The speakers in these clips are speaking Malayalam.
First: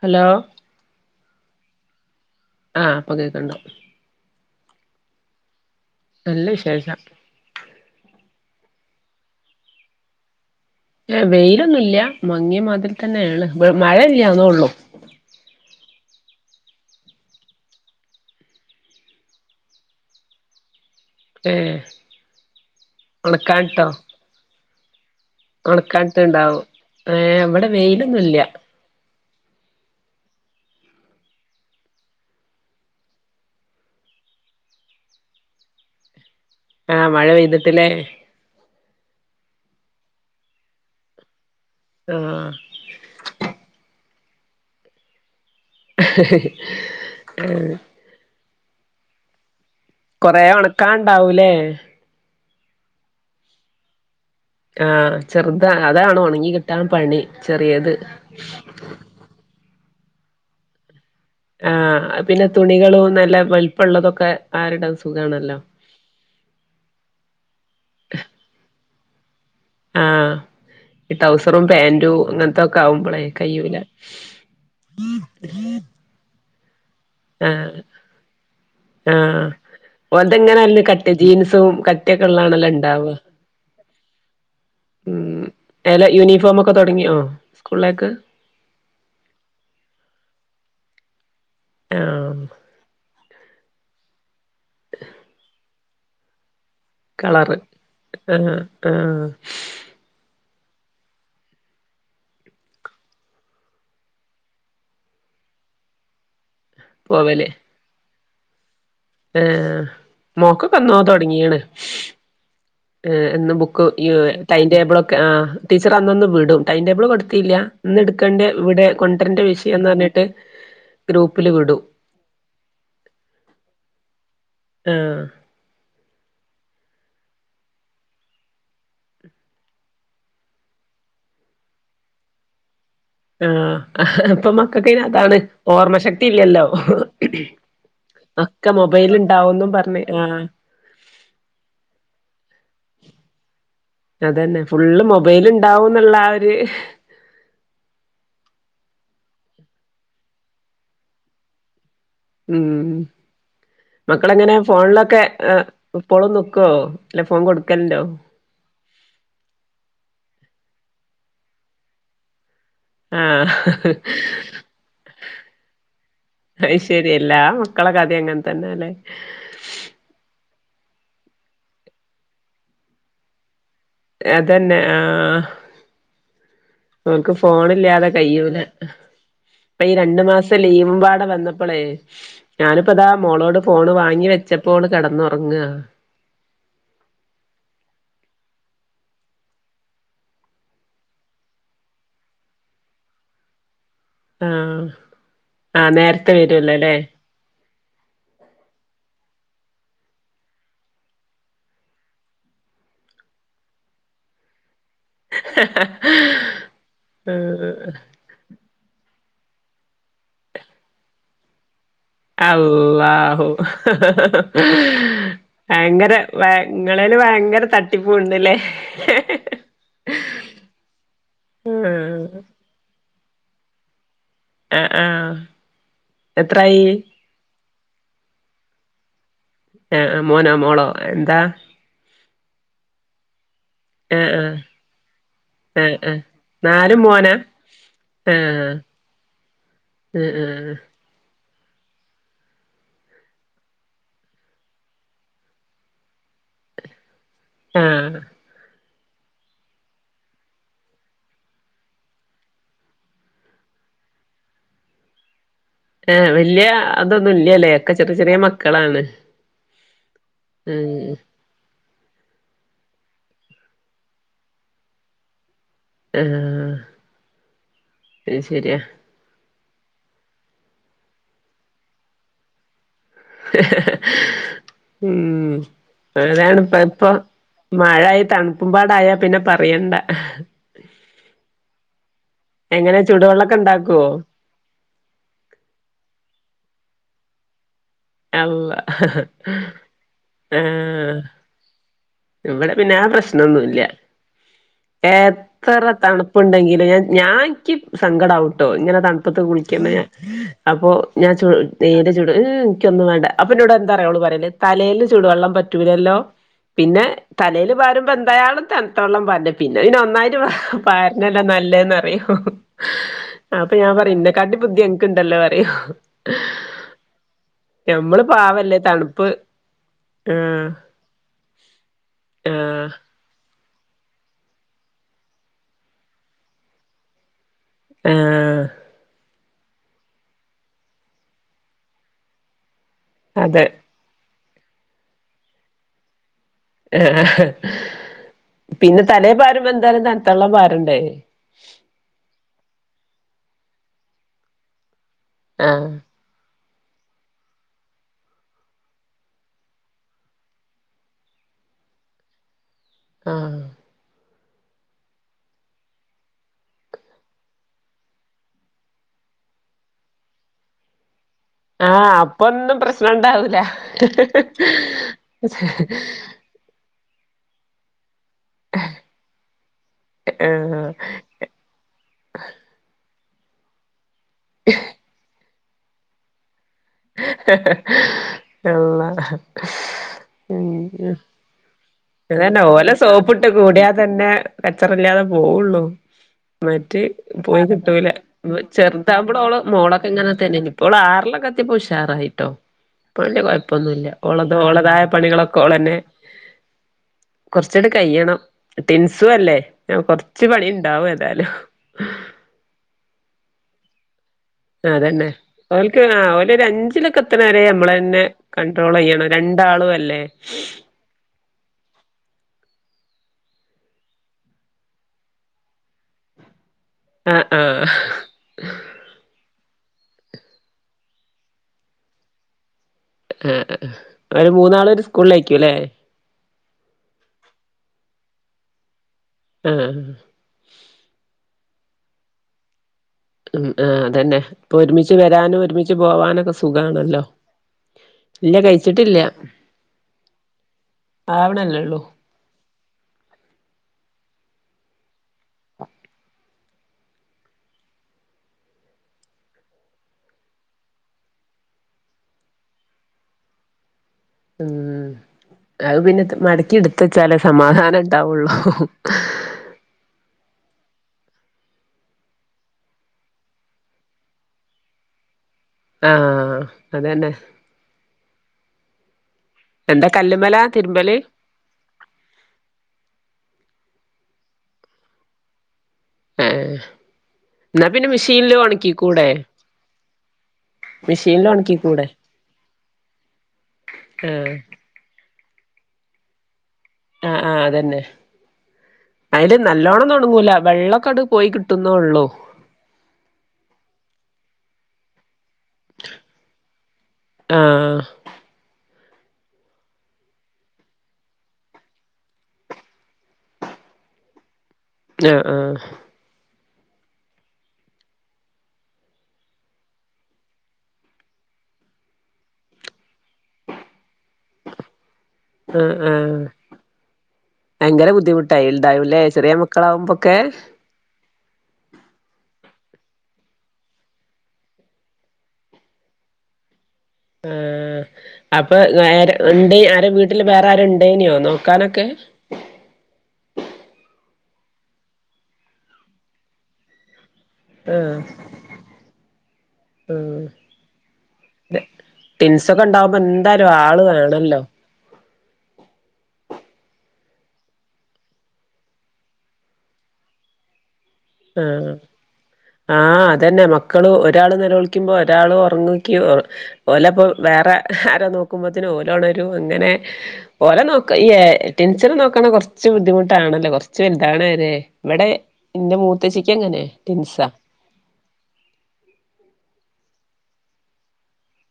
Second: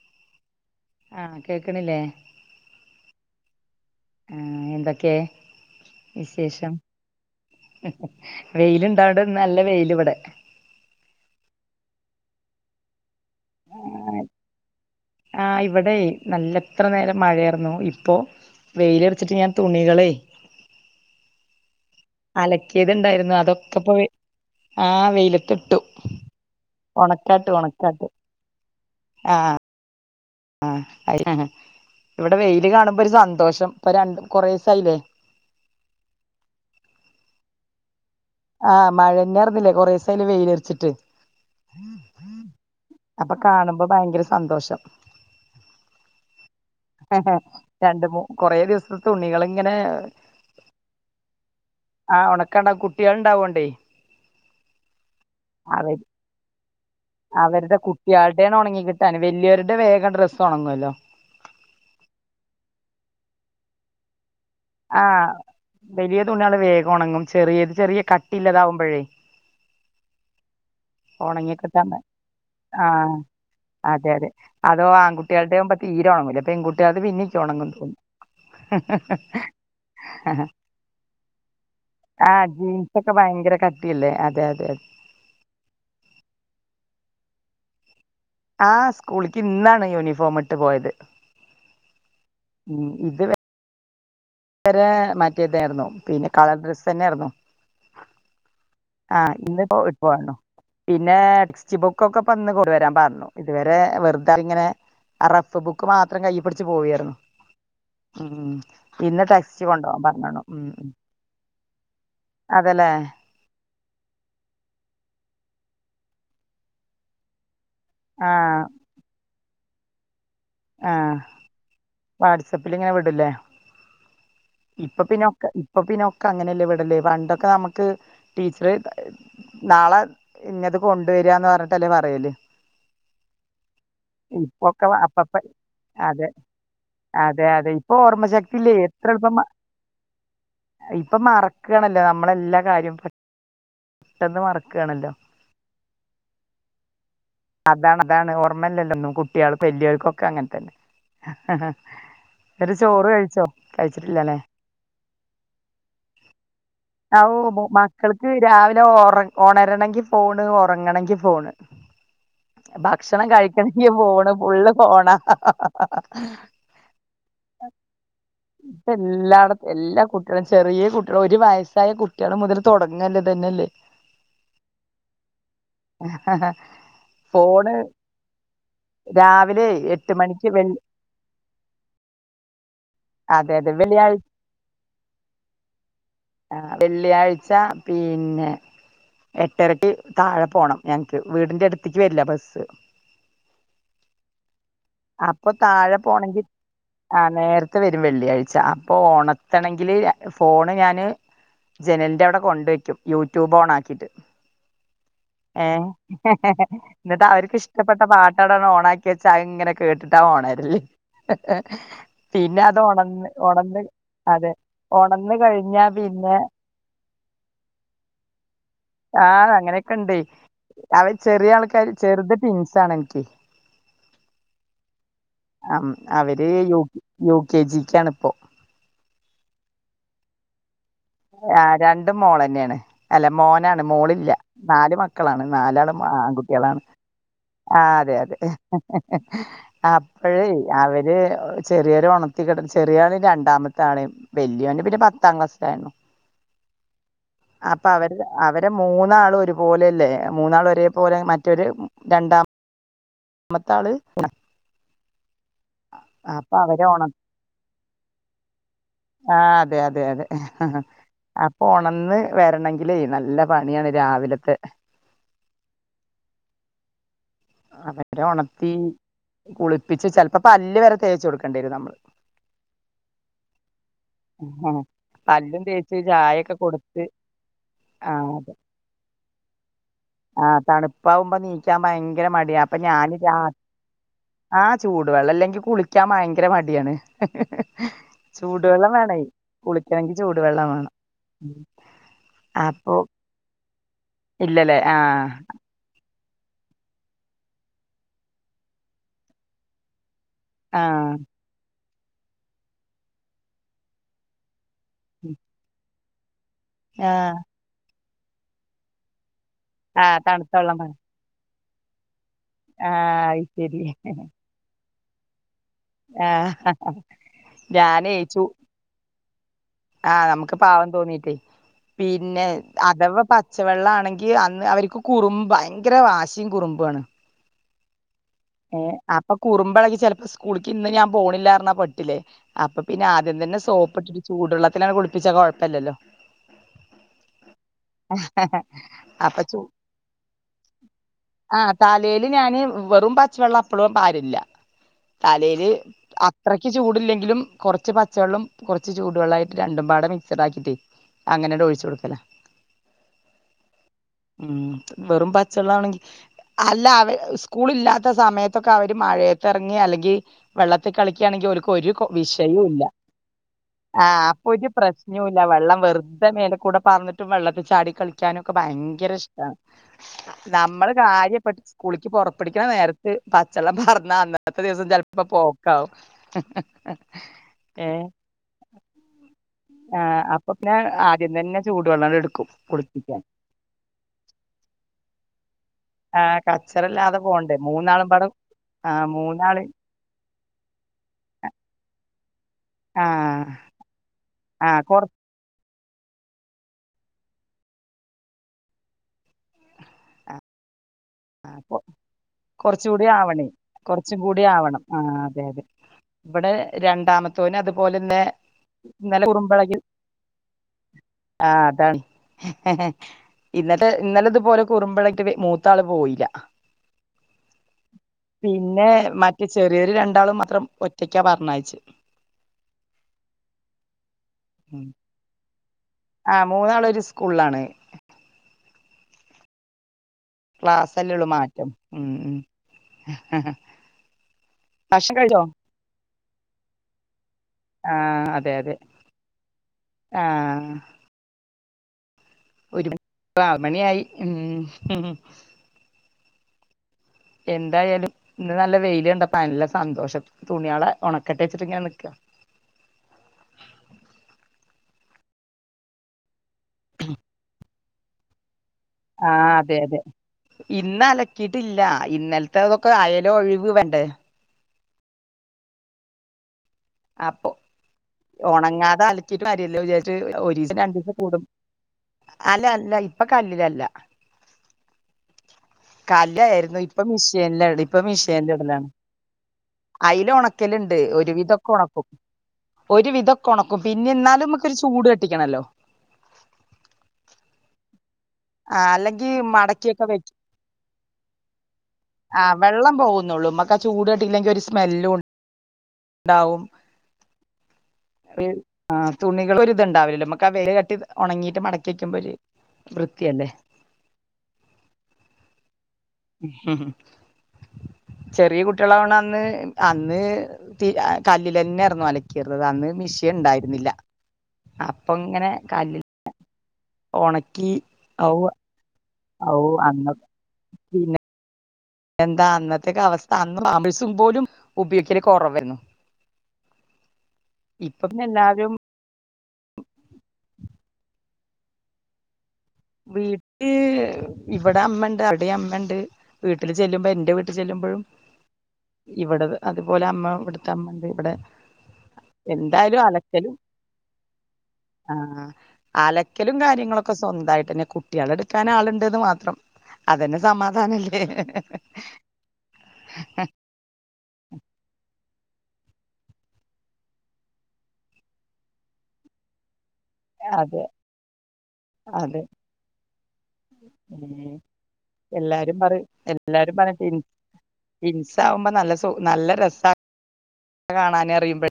ഹലോ ആഹ് കേക്ക്ണില്ലേ ആഹ് പ്പൊ കേക്കണ്ട് ഏഹ് എന്തൊക്കെ വിശേഷം ഏഹ് വെയില ഇണ്ടാവടെ നല്ല വെയിലവിടെ ഏഹ് വെയിലൊന്നുല്ല മങ്ങി മതിൽത്തന്നെയാണ് മഴ ഇല്ലന്നേള്ളൂ ആഹ് ഇവിടെ നല്ല ഇത്ര നേരം മഴയായിരുന്നുു ഇപ്പോ വെയിലാറച്ചിണ്ട് ഞാൻ തുണികളെ ഏഹ് അലക്കിയത്ണ്ടായിരുന്നു ഒണക്കാൻട്ടോ അതൊക്കെപ്പോ ആ വെയില ഒന്നാകാത്തേണ്ടാവും ഏഹ് ഇവിടെ ഒണക്കാട്ട് വെയിലൊന്നുംല്ല ആഹ് ആഹ് അയ്നാണ് ഇവടെ വെയില് കാണുമ്പരു സന്തോഷം ഇപ്പ രണ്ടും കൊറേസായിലെ. ആ മഴ പെയ്ത്ട്ട്ലേ? ആ മഴന്നർന്നില്ലേ കൊറേസായിലെ വെയിലർച്ചിട്ട്. ആഹ് അപ്പ കാണുമ്പം ഭയങ്കര സന്തോഷം. ഇഹ്ഹ്ഹ് രണ്ട് മൂ കൊറെ ദിവസത്തെ തുണികള് ഇങ്ങനെ കൊറെ ഒണക്കാണ്ടാവൂല്ലേ? ആ ഒണക്കാണ്ടാവും കുട്ട്യാൾ ഉണ്ടാവോണ്ടേ. ആ ചെർതാ അതാണ് ഒണങ്ങി കിട്ടാൻ പണി ചെറിയത്. [unintelligible] വല്യോര്ടെ വേഗം ഡ്രസ്സ് ഒണങ്ങുല്ലോ. ആ പിന്നെ തുണികളും നല്ല വെൽപ്പം ഇള്ളതൊക്കെ ആറിടാം ആ സുഖാണല്ലോ. വലിയ തുണികള് വേഗം ഒണങ്ങും ചെറിയത് ചെറിയ കട്ടില്ലാതാവുമ്പഴേ ആഹ് ഈ ഉണങ്ങി ടൗസറും കിട്ടാൻ പാന്റും അങ്ങൻത്തൊക്കെ ആ ആകുമ്പളേ കയ്യൂല. [unintelligible] ആകുമ്പം തീരേ ഒണങ്ങൂല പെൺ കുട്ട്യേൾതേ പിന്നേം ആഹ് ഒണങ്ങും തോന്നും. ആഹ് ഓൽതെങ്ങനെല്ല കട്ട് ജീൻസും കട്ടിയൊക്കെ ആ ഉള്ളാണല്ലോ ജീൻസ് ഇണ്ടാവ ഒക്കെ ഭയങ്കര കട്ടിയല്ലേ അതെ അതെ അതെ. ഉം എല യൂണി ഫോമൊക്കെ തൊടങ്ങിയോ സ്കൂളിലേക്ക്? ആ സ്കൂളിക്ക് ഇന്നാണ് യൂണിഫോം ഇട്ട് പോയത്. യാഹ് ഉം ഉം ഇത് വെ വെരെ മറ്റേ ഇതായിരുന്നു പിന്നെ കളർ ഡ്രസ്സ് തന്നെയായിരുന്നു കളറ് ആഹ് ആ ആഹ് ഇന്ന്പ്പോ ഇട്ട് പോന്നു. പിന്നെ ടെക്സ്റ്റ് ബുക്കൊക്കെ പ്പന്ന് കൊണ്ട് വരാൻ പർഞ്ഞു ഇതുവരെ വെറുത ഇങ്ങനെ ആ റഫ് ബുക്ക് മാത്രം കയ്യ്പിടിച്ച് പോവേര്ന്നു പോവല് ഉം. ഇന്ന് ടെക്സ്റ്റ് ആഹ് കൊണ്ടോവാൻ പർഞ്ഞ്ണോ ഉം മോക്കൊക്കെ ഉം എന്നോ തൊടങ്ങീണ് അതെല്ലേ. ഏഹ് എന്ന് ബുക്ക് ഈ ടൈം ടേബിൾ ഒക്കെ ആ ടീച്ചർ അന്നന്ന് വിടും. Time table കൊടുത്തീല്ലാ? ഇന്നെടുക്കണ്ട്യ ആഹ് ഇവടെ കൊണ്ടരണ്ട വിഷയം എന്ന് പർഞ്ഞി ആ വാട്സപ്പിൽ ഇങ്ങനെ വിടല്ലേ? ഇപ്പൊ ആഹ് പിന്നൊക്കെ ഇ ഇപ്പൊ പിന്നൊക്കെ അങ്ങനെയല്ലേ വിടല് പണ്ടൊക്കെ നമുക്ക് ടീച്ചർ നാളെ ഇന്നത് കൊണ്ടുവരാന്ന് പർഞ്ഞിട്ടല്ലേ പറയല്. ആ അപ്പൊ ഇപ്പൊക്കെ മക്കക്കിങ്ങനെ അപ്പപ്പ അതാണ് ഓർമ ശക്തി അതെ ഇല്ലല്ലോ അതെ അതെ ഇപ്പൊ ഓർമ്മശക്തി ഒക്കെ ഇല്ലേ മൊബൈൽ ഇണ്ടാവും ന്ന് പർഞ്ഞ് ആ ഇപ്പം മറക്കാണല്ലോ നമ്മളെല്ലാ കാര്യം അതന്നെ ഫുള്ള് മൊബൈൽ ഇണ്ടാവുന്ന്ള്ള ആ ഒര് അതാണ് അതാണ് ഓർമ്മല്ലല്ലൊന്നും കുട്ട്യാൾക്ക് വല്യാൾക്കൊക്കെ അങ്ങൻത്തന്നെ ഉം [unintelligible] ചോറ് കഴിച്ചോ? മക്കളെങ്ങനെ ഫോൺലൊക്കെ ഏ ഇപ്പളും നിക്കോ ആ അല്ല ഓ ഫോൺ മ- കൊട്ക്കല്ണ്ടോ? മക്കൾക്ക് രാവിലെ ഒറ ഒണരണങ്കി ഫോണ് ഒറങ്ങണെങ്കി ഫോണ് ഭക്ഷണം കഴിക്കണെങ്കി ആഹ് ഫോണ് ഫുള്ള് ഫോണ. അഹ്ശരി എല്ലാ മക്കളെ കഥയും അങ്ങൻ തന്നെ ഇപ്പ അല്ലേ. എല്ലായിടത്തും എല്ലാ കുട്ട്യളും ചെറിയ കുട്ട്യളും ഒരു വയസ്സായ കുട്ട്യള് മുതൽ തൊടങ്ങല്ലത് ഇതന്നെല്ലേ. അതന്നെ ആ ഓൽക്ക് ഫോണ് ഫോണില്ലാതെ കയ്യൂല. രാവിലെ ഇപ്പ ഈ എട്ട് രണ്ട് മണിക്ക് മാസം വെ ലീവും പാടെ വന്നപ്പളേ ഞാന്പ്പതാ അതെ മോളോട് അതെ ഫോണ് വെള്ളിയാഴ്ച വാങ്ങി വെച്ചപ്പോള് കെടന്നൊറങ്ങ. ആഹ് വെള്ളിയാഴ്ച പിന്നെ എട്ടരയ്ക്ക് താഴെ പോണം ഞങ്ങക്ക് വീടിന്റെ അടുത്തേക്ക് വരില്ല ബസ്സ് ആഹ് അപ്പൊ ആ താഴെ നേരത്തെ പോണെങ്കി വരുല്ലോ അല്ലേ ആ നേരത്തെ വരും വെള്ളിയാഴ്ച അപ്പൊ ഒണർത്തണെങ്കില് ഫോണ് ഞാന് ജനലിന്റെ അവിടെ കൊണ്ട് വയ്ക്കും യൂട്യൂബ് ഓൺ ആക്കിയിട്ട്. ഏഹ് എന്നിട്ട് അവര്ക്ക് ആഹ് ഇഷ്ടപ്പെട്ട പാട്ടങ്ങട് ഓണാക്കി ക്കി വെച്ചാ അത് ഇങ്ങനെ കേട്ടിട്ടാ ഒണരൽ അള്ളാഹു അതെ ഒണന്ന് കഴിഞ്ഞാ അങ്ങനെ പിന്നെ ഭ ഇങ്ങളേല് ഭയങ്കര തട്ടിപ്പൂണ്ട്ല്ലേ ആഹ് അങ്ങനെയൊക്കെണ്ട് അവര് ചെറിയ ആൾക്കാര് ആഹ് ചെറുത് ട്വിൻസാണെനിക്ക് ആഹ് ആഹ് അവര് യു എത്രായി? കേ യു കെ ജിക്കാണ് ഇപ്പോ എഹ് മോനോ മോളോ എന്താ? ആ രണ്ടും മോളന്നെണ് അല്ല മോനാണ് മോളില്ല ആഹ് ആഹ് നാല് മക്ക മക്കളാണ് ആഹ് നാലാളും ആഹ് ആൺകുട്ടികളാണ് നാലും മോനാ? ആ അതെ അതെ ആഹ് അപ്പഴേ ആഹ് ആഹ് അവ അത് ചെറിയൊരു ഉണത്തി കിട ചെറിയാളും രണ്ടാമത്തെ ആളും വല്യോന് പിന്നെ പത്താം ക്ലാസ്സിലായിരുന്നു അപ്പൊ അവര് ആഹ് അവരെ മൂന്നാള് ഒരുപോലെല്ലേ മൂന്നാൾ ഒരേ പോലെ മറ്റൊരു രണ്ടാ മത്താള് [unintelligible] ഏ വല്യ അവരെ ഉണ അതൊന്നും ഇല്ലല്ലേ ഒക്കെ ചെറിയ ചെറിയ മക്കളാണ് ആ അതെ അതെ അതെ ഉം ഒണർന്ന് വരണെങ്കിലേ നല്ല പണിയാണ് രാവിലത്തെ ആഹ് അവരെ അത് ഒണർത്തി ശെരിയാ കുളിപ്പിച്ച് ചിലപ്പോ പല്ല് വരെ തേച്ച് കൊടുക്കേണ്ടി വരും നമ്മള് ഉം ഉം പല്ലും തേച്ച് ചായൊക്കെ അതാണ് ഇപ്പ കൊടുത്ത് ഇപ്പൊ ആ മഴായി അതെ തണുപ്പുമ്പാടായാ പിന്നെ പറയണ്ട. ആ തണുപ്പാവുമ്പോ നീക്കാൻ ഭയങ്കര ഭയങ്കര മടിയാ അപ്പൊ എങ്ങനെ ഞാാന് രാ ചൂടുവെള്ളൊക്കെ ഉണ്ടാക്കുവോ ആഹ് ചൂട് വെള്ളം ഇല്ലെങ്കി കുളിക്കാൻ ഭയങ്കര മടിയാണ് അള്ള ചൂടുവെള്ളം വേണേ കുളിക്കണെങ്കി ചൂടുവെള്ളം വേണം ആഹ് ഇവിടെ പിന്നെ അപ്പൊ ആ പ്രശ്ണൊന്നും ഇല്ല ഇല്ലല്ലേ ആഹ് എത്ര തണുപ്പ തണ്ടുപ്പ്ണ്ടെങ്കില് ഞാൻ ഇൻക്ക് സങ്കടാവുട്ടോ ഇങ്ങനെ തണുപ്പത്ത് കുളിക്കുന്നേ അപ്പൊ ആഹ് ഞാൻ തീരെ ചുട് എനിക്കൊന്നും വേണ്ട അപ്പൊ ഇന്നോട് എന്താറിയോ ഓള് പറയല് തലേല് ചൂടുവെള്ളം പറ്റൂലല്ലോ പിന്നെ ആഹ് തലേല് പാരുമ്പോ എന്തായാലും തണ്ത്ത വെള്ളം പാരണ്ടെ പിന്നെ ഇന് ആഹ് ഒന്നായിട്ട് തണുത്തള്ളം വേണം പാര ര്ണല്ലേ നല്ലേന്ന് അറിയോ ആഹ് അത് അപ്പൊ ശരി ഞാൻ പറയും എന്നെ കാട്ടിംബുദ്ധി അൻക്ക് ഇണ്ടല്ലോ പറയും ആഹ് ഞാനേ നമ്മള് ചു പാവല്ലേ തണുപ്പ് ആഹ് നമുക്ക് പാവം തോന്നീട്ടേ പിന്നെ ആഹ് അഥവാ പ പച്ച വെള്ള ആണെങ്കിൽ അന്ന് അവർക്ക് കുറുമ്പ് ഭയങ്കര വാശിയും കുറുമ്പാണ് ആഹ് ഏ അപ്പൊ കുറുമ്പളകി ചിലപ്പോ സ്കൂളിക്ക് ഇന്ന് ഞാൻ പോണില്ലാ പറഞ്ഞാ പെട്ടില്ലേ അപ്പൊ പിന്നെ ആദ്യം തന്നെ അതെ സോപ്പിട്ടിട്ട് ചൂടു വള്ളത്തിലാണ് കുളിപ്പിച്ച കൊഴപ്പല്ലല്ലോ ആഹ് പിന്നെ തലേ അപ്പൊ പാരുമ്പോ എന്താലും തണ്ത്തള്ളം പാരണ്ടേ ആ തലേല് ഞാന് വെറും പച്ചവെള്ളം അപ്പളും പാരില്ല തലേല് ആഹ് അത്രയ്ക്ക് ചൂടില്ലെങ്കിലും കുറച്ച് പച്ചവെള്ളം കുറച്ച് ചൂടു വെള്ള ആയിട്ട് രണ്ടും പാടെ മിക്സഡ് ആക്കിയിട്ടേ അങ്ങനെട് ഒഴിച്ചു കൊടുക്കല ആഹ് ഉം വെറും പച്ചെള്ളാണെങ്കി അല്ല അവ സ്കൂള്ല്ലാത്ത ത്തെ സമയത്തൊക്കെ അവര് മഴയെത്തെറങ്ങി അല്ലെങ്കി വെള്ളത്തി കളിക്കാണെങ്കി ഓലിക്ക് ക്ക് ഒരു കൊ ആഹ് അപ്പൊന്നും വിഷയോല്ല പ്രശ്നം ഉണ്ടാവൂല ആഹ് അപ്പൊ ഒരു പ്രശ്നോല്ലാ വെള്ളം വെറുതെ മേല് കൂടെ പാർന്നിട്ടും വെള്ളത്തി ചാടി കളിക്കാനൊക്കെ ഭയങ്കര ഇഷ്ട്ടാണ് ആഹ് നമ്മള് കാര്യം ടിച്ച് സ്കൂളിക്ക് പൊറപ്പെടിക്കണ നേരത്ത് പച്ചെള്ളം പാർന്നാ അന്നത്തെ ദിവസം ചെലപ്പോ പോ ക്കാവും എള്ളാ ആഹ് അപ്പൊ ഉം പിന്നെ ഉം ആദ്യം തന്നെ ചൂടുവെള്ളം എടുക്കും അതന്നെ ഓലെ കുളിപ്പിക്കാൻ സോപ്പി ട്ട് കൂടിയാതെന്നെ കച്ചറല്ലാതെ പോവുള്ളൂ ആഹ് മറ്റ് കച്ചറല്ലാതെ പോണ്ടേ പോയി കിട്ടൂലാ മൂന്നാളുംപാടെ വ് ആഹ് ചെറുതാവമ്പളാ ഓളെ മൂന്നാള് മോളാ ഇങ്ങനെ തന്നെയേന്നി ഇപ്പോള് ആറിലൊക്കെ എത്തിപ്പോ ഉഷാറായിട്ടോ ഇപ്പൊ വെല്യ ആഹ് കൊഴപ്പൊന്നുല്ലാ ഓളത് ആഹ് ഓളെതായ കൊറ പണികളൊക്കെ ഓളന്നെ കൊറച്ചാട് കയ്യണം ടിൻസു അല്ലേ കൊറച്ച് പണി ഇണ്ടാവും ഏതാലും കൊറച്ചൂടി ആവണേ കൊറച്ചും കൂടി ആവണം ആഹ് അതന്നെ അതെ അതെ ഓൽക്ക് ആ ഇവിടെ ഓലൊരു അഞ്ചിലൊക്കെ എത്തണ രണ്ടാമത്തോൻ വരെ അതുപോലെന്നെ നമ്മളന്നെ ഇന്നലെ കൺട്രോളെയ്യണം രണ്ടാളു അല്ലേ ആഹ് അതാണ് ഇന്നത്തെ ഇന്നലെ ഇതുപോലെ കുറുമ്പെളെകീറ്റ് മൂത്താള് പോയീല്ലാ ആഹ് ആഹ് പിന്നെ മറ്റേ ചെറിയോര് രണ്ടാളും മാത്രം ഒറ്റക്കാ പറഞ്ഞയച്ച് ആഹ് അവര് മൂന്നാളും ഒരു സ്കൂളിലായിക്കൂല്ലേ ആഹ് മൂന്നാളു ഒരു സ്കൂളിലാണ് ആഹ് ആഹ് ക്ലാസ്സല്ലേ ഉള്ളൂ മാറ്റം ഉം ഉം ഉം ആഹ് അതന്നെ ഇപ്പൊ ഒരുമിച്ച് ഭക്ഷണം കഴിച്ചോ വരാനും ഒരുമിച്ച് പോവാനൊക്കെ സുഖാണല്ലോ ആഹ് അതെ ഇല്ല അതെ കഴിച്ചിട്ടില്ല ആഹ് ആവണല്ലേള്ളൂ ഒരു മണി ആറ് മണി ആയി ഉം ഉം എന്തായാലും ഇന്ന് നല്ല വെയില് കണ്ടപ്പ നല്ല സന്തോഷം തുണിയാളെ ഒണക്കെട്ടെച്ചിട്ട് ഇങ്ങനെ നിക്കാ ഉം അത് പിന്നെ ത് മടക്കി എടുത്തെച്ചാലേ സമാധാനം ഇണ്ടാവുള്ളൂ ആഹ് അതെ അതെ ഇന്ന് അലക്കിയിട്ടില്ലാ ഇന്നലത്തെ അതൊക്കെ അയലൊഴിവ് വേണ്ടേ ആഹ് അതന്നെ അപ്പൊ ഒണങ്ങാതെ അലക്കീട്ട് കാര്യല്ലാ എന്താ വിചാരിട്ട് കല്ലുമ്മലാ ഒരീസം രണ്ടീസം തിരുമ്പല് കൂടു അല്ല അല്ല ഇപ്പൊ കല്ലിലല്ലാ ഏഹ് കല്ലായിരുന്നു ഇപ്പ മിഷ്യേൻലാ ഇടാ എന്നാ ഇപ്പൊ പിന്നെ മെഷീനില് മിഷ്യേൻലിടലാ ഒണക്കിക്കൂടെ അയില് ഒണക്കല്ണ്ട് മെഷീനില് ഒരുവിധൊക്കെ ഒണ ഒണക്കിക്കൂടെ ക്കും ഒരു വിധൊക്കെ ഒണക്കും പിന്നെ എന്നാലും ആഹ് ഇമ്മക്കൊരു ചൂട് തട്ടിക്കണല്ലോ ആഹ് ആഹ് അതന്നെ ആ അല്ലെങ്കി അയില് മടക്കിയൊക്കെ നല്ലോണൊന്നും വെക്കും ഒന്നങ്ങൂലാ വെള്ളക്കെ ആട് പോയി കിട്ടുന്നോള്ളൂ ആ വെള്ളം പോകുന്നുള്ളൂ ഇമ്മക്ക് ആ ചൂട് തട്ടില്ലെങ്കിൽ ഒരു സ്മെല്ലു ണ്ടാവും ആഹ് റി ആഹ് തുണികളൊര്ത്ണ്ടാവില്ലല്ലോ ഇമ്മക്ക് ആ വെയിലട്ടി ഒണങ്ങീട്ട് മടക്കി വെക്കുമ്പൊരു വൃത്തിയല്ലേ ആഹ് ആഹ് ചെറിയ കുട്ടികളാവണം അന്ന് അന്ന് ത്തി കല്ലിൽ തന്നെയായിരുന്നു അലക്കിറത് അന്ന് മിഷിയ ഉണ്ടായിരുന്നില്ല അപ്പൊ ഇങ്ങനെ ആഹ് കല്ലിൽ ആഹ് ഭയങ്കര ബുദ്ധിമുട്ടായി ഉണ്ടാവൂല്ലേ ഓ അന്ന പിന്ന എന്താ അന്നത്തെേക്ക അവസ്ഥ അന്ന് പാമിഴസും പോലും ഉപയോഗിക്കല കുറവ് ആന്നു ഉ ആ ഇപ്പൊ പിന്നെ എല്ലാരും അപ്പൊ നേരെ ഉണ്ട് ആരെ വീട്ടില് വേറെ ആരുണ്ടേനോ നോക്കാനൊക്കെ വീട്ട് ഇവിടെ അമ്മ ഉണ്ട് അവിടെയും അമ്മ ഉണ്ട് വീട്ടിൽ ചെല്ലുമ്പോ എന്റെ വീട്ട ആഹ് ഇവിടത് അതുപോലെ അമ്മ ആഹ് ഇവിടുത്തെ അമ്മന്റെ ഇവിടെ ടെൻസൊക്കെ എന്തായാലും ഉണ്ടാവുമ്പോ അലക്കലും എന്തായാലും ആള് വേണല്ലോ ആഹ് അലക്കലും കാര്യങ്ങളൊക്കെ സ്വന്തമായി പിന്നെ കുട്ടികള എടുക്കാൻ ആളുണ്ട്ന്ന് മാത്രം അതന്നെ സമാധാനല്ലേ ആഹ് ആഹ് അതന്നെ മ ക്കള് ഒരാള് നിലവിളിക്കുമ്പോ ഒരാള് ഉറങ്ങക്കി ഒ ഓലപ്പോ വേറെ ആരോ നോക്കുമ്പോത്തിനും ഓലൊണരും അങ്ങനെ ഓലെ അതെ നോക്ക ഈ ടിൻഷന അതെ നോക്കണ കൊറച്ച് ബുദ്ധിമുട്ടാണല്ലോ കൊറച്ച് വലുതണ ഉം. വരെ ഇവടെ എല്ലാരും പറ എല്ലാരും പറയും ടി ടിൻസകുമ്പോ നല്ല സു നല്ല രസ കാണാന അറിയുമ്പ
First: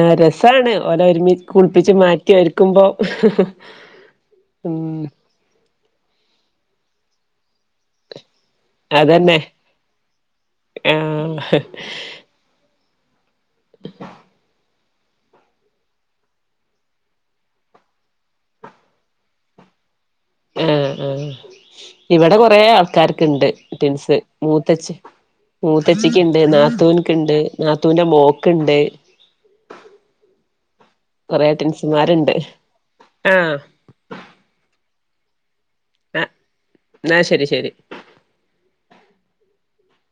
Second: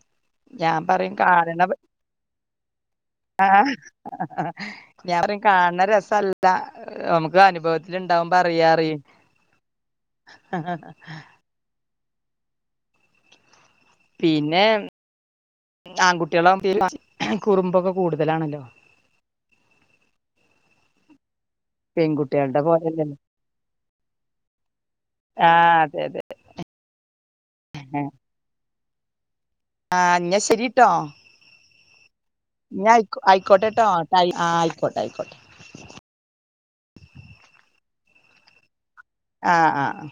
ആഹ് രസാണ് ഞാൻ ഓല പറയും ഒരുമി കാണണ കുളിപ്പിച്ച് മാറ്റി ഒരുക്കുമ്പോ ഉം ഞാൻ പറയും കാണണ രസല്ല നമുക്ക് അനുഭവ ഇല് ഇണ്ടാവുമ്പോ അറിയ അറിയ് അതന്നെ ഉ പിന്നെ ആൺകുട്ടികളെ ആവുമ്പോ കുറുമ്പൊക്കെ കൂടുതലാണല്ലോ ഏഹ് ആഹ് ഇവിടെ കൊറെ പെൺകുട്ടികളുടെ പോലെയല്ലല്ലോ ആൾക്കാർക്ക് ഉണ്ട് ടിൻസ് മൂത്തച് ആഹ് അതെ അതെ മൂത്തച്ചിക്ക്ണ്ട് നാത്തൂന്ക്ക് ഉണ്ട് നാത്തൂന്റെ മോക്ക്ണ്ട് ആഹ് അന്ന ശരിട്ടോ കൊറെ ടെൻസുമാരുണ്ട് ന്ന ആയിക്കോട്ടെട്ടോ ടൈ ആഹ് ആയിക്കോട്ടെ ആയിക്കോട്ടെ ആഹ് ന്ന ശരി ശരി ആഹ് ആഹ്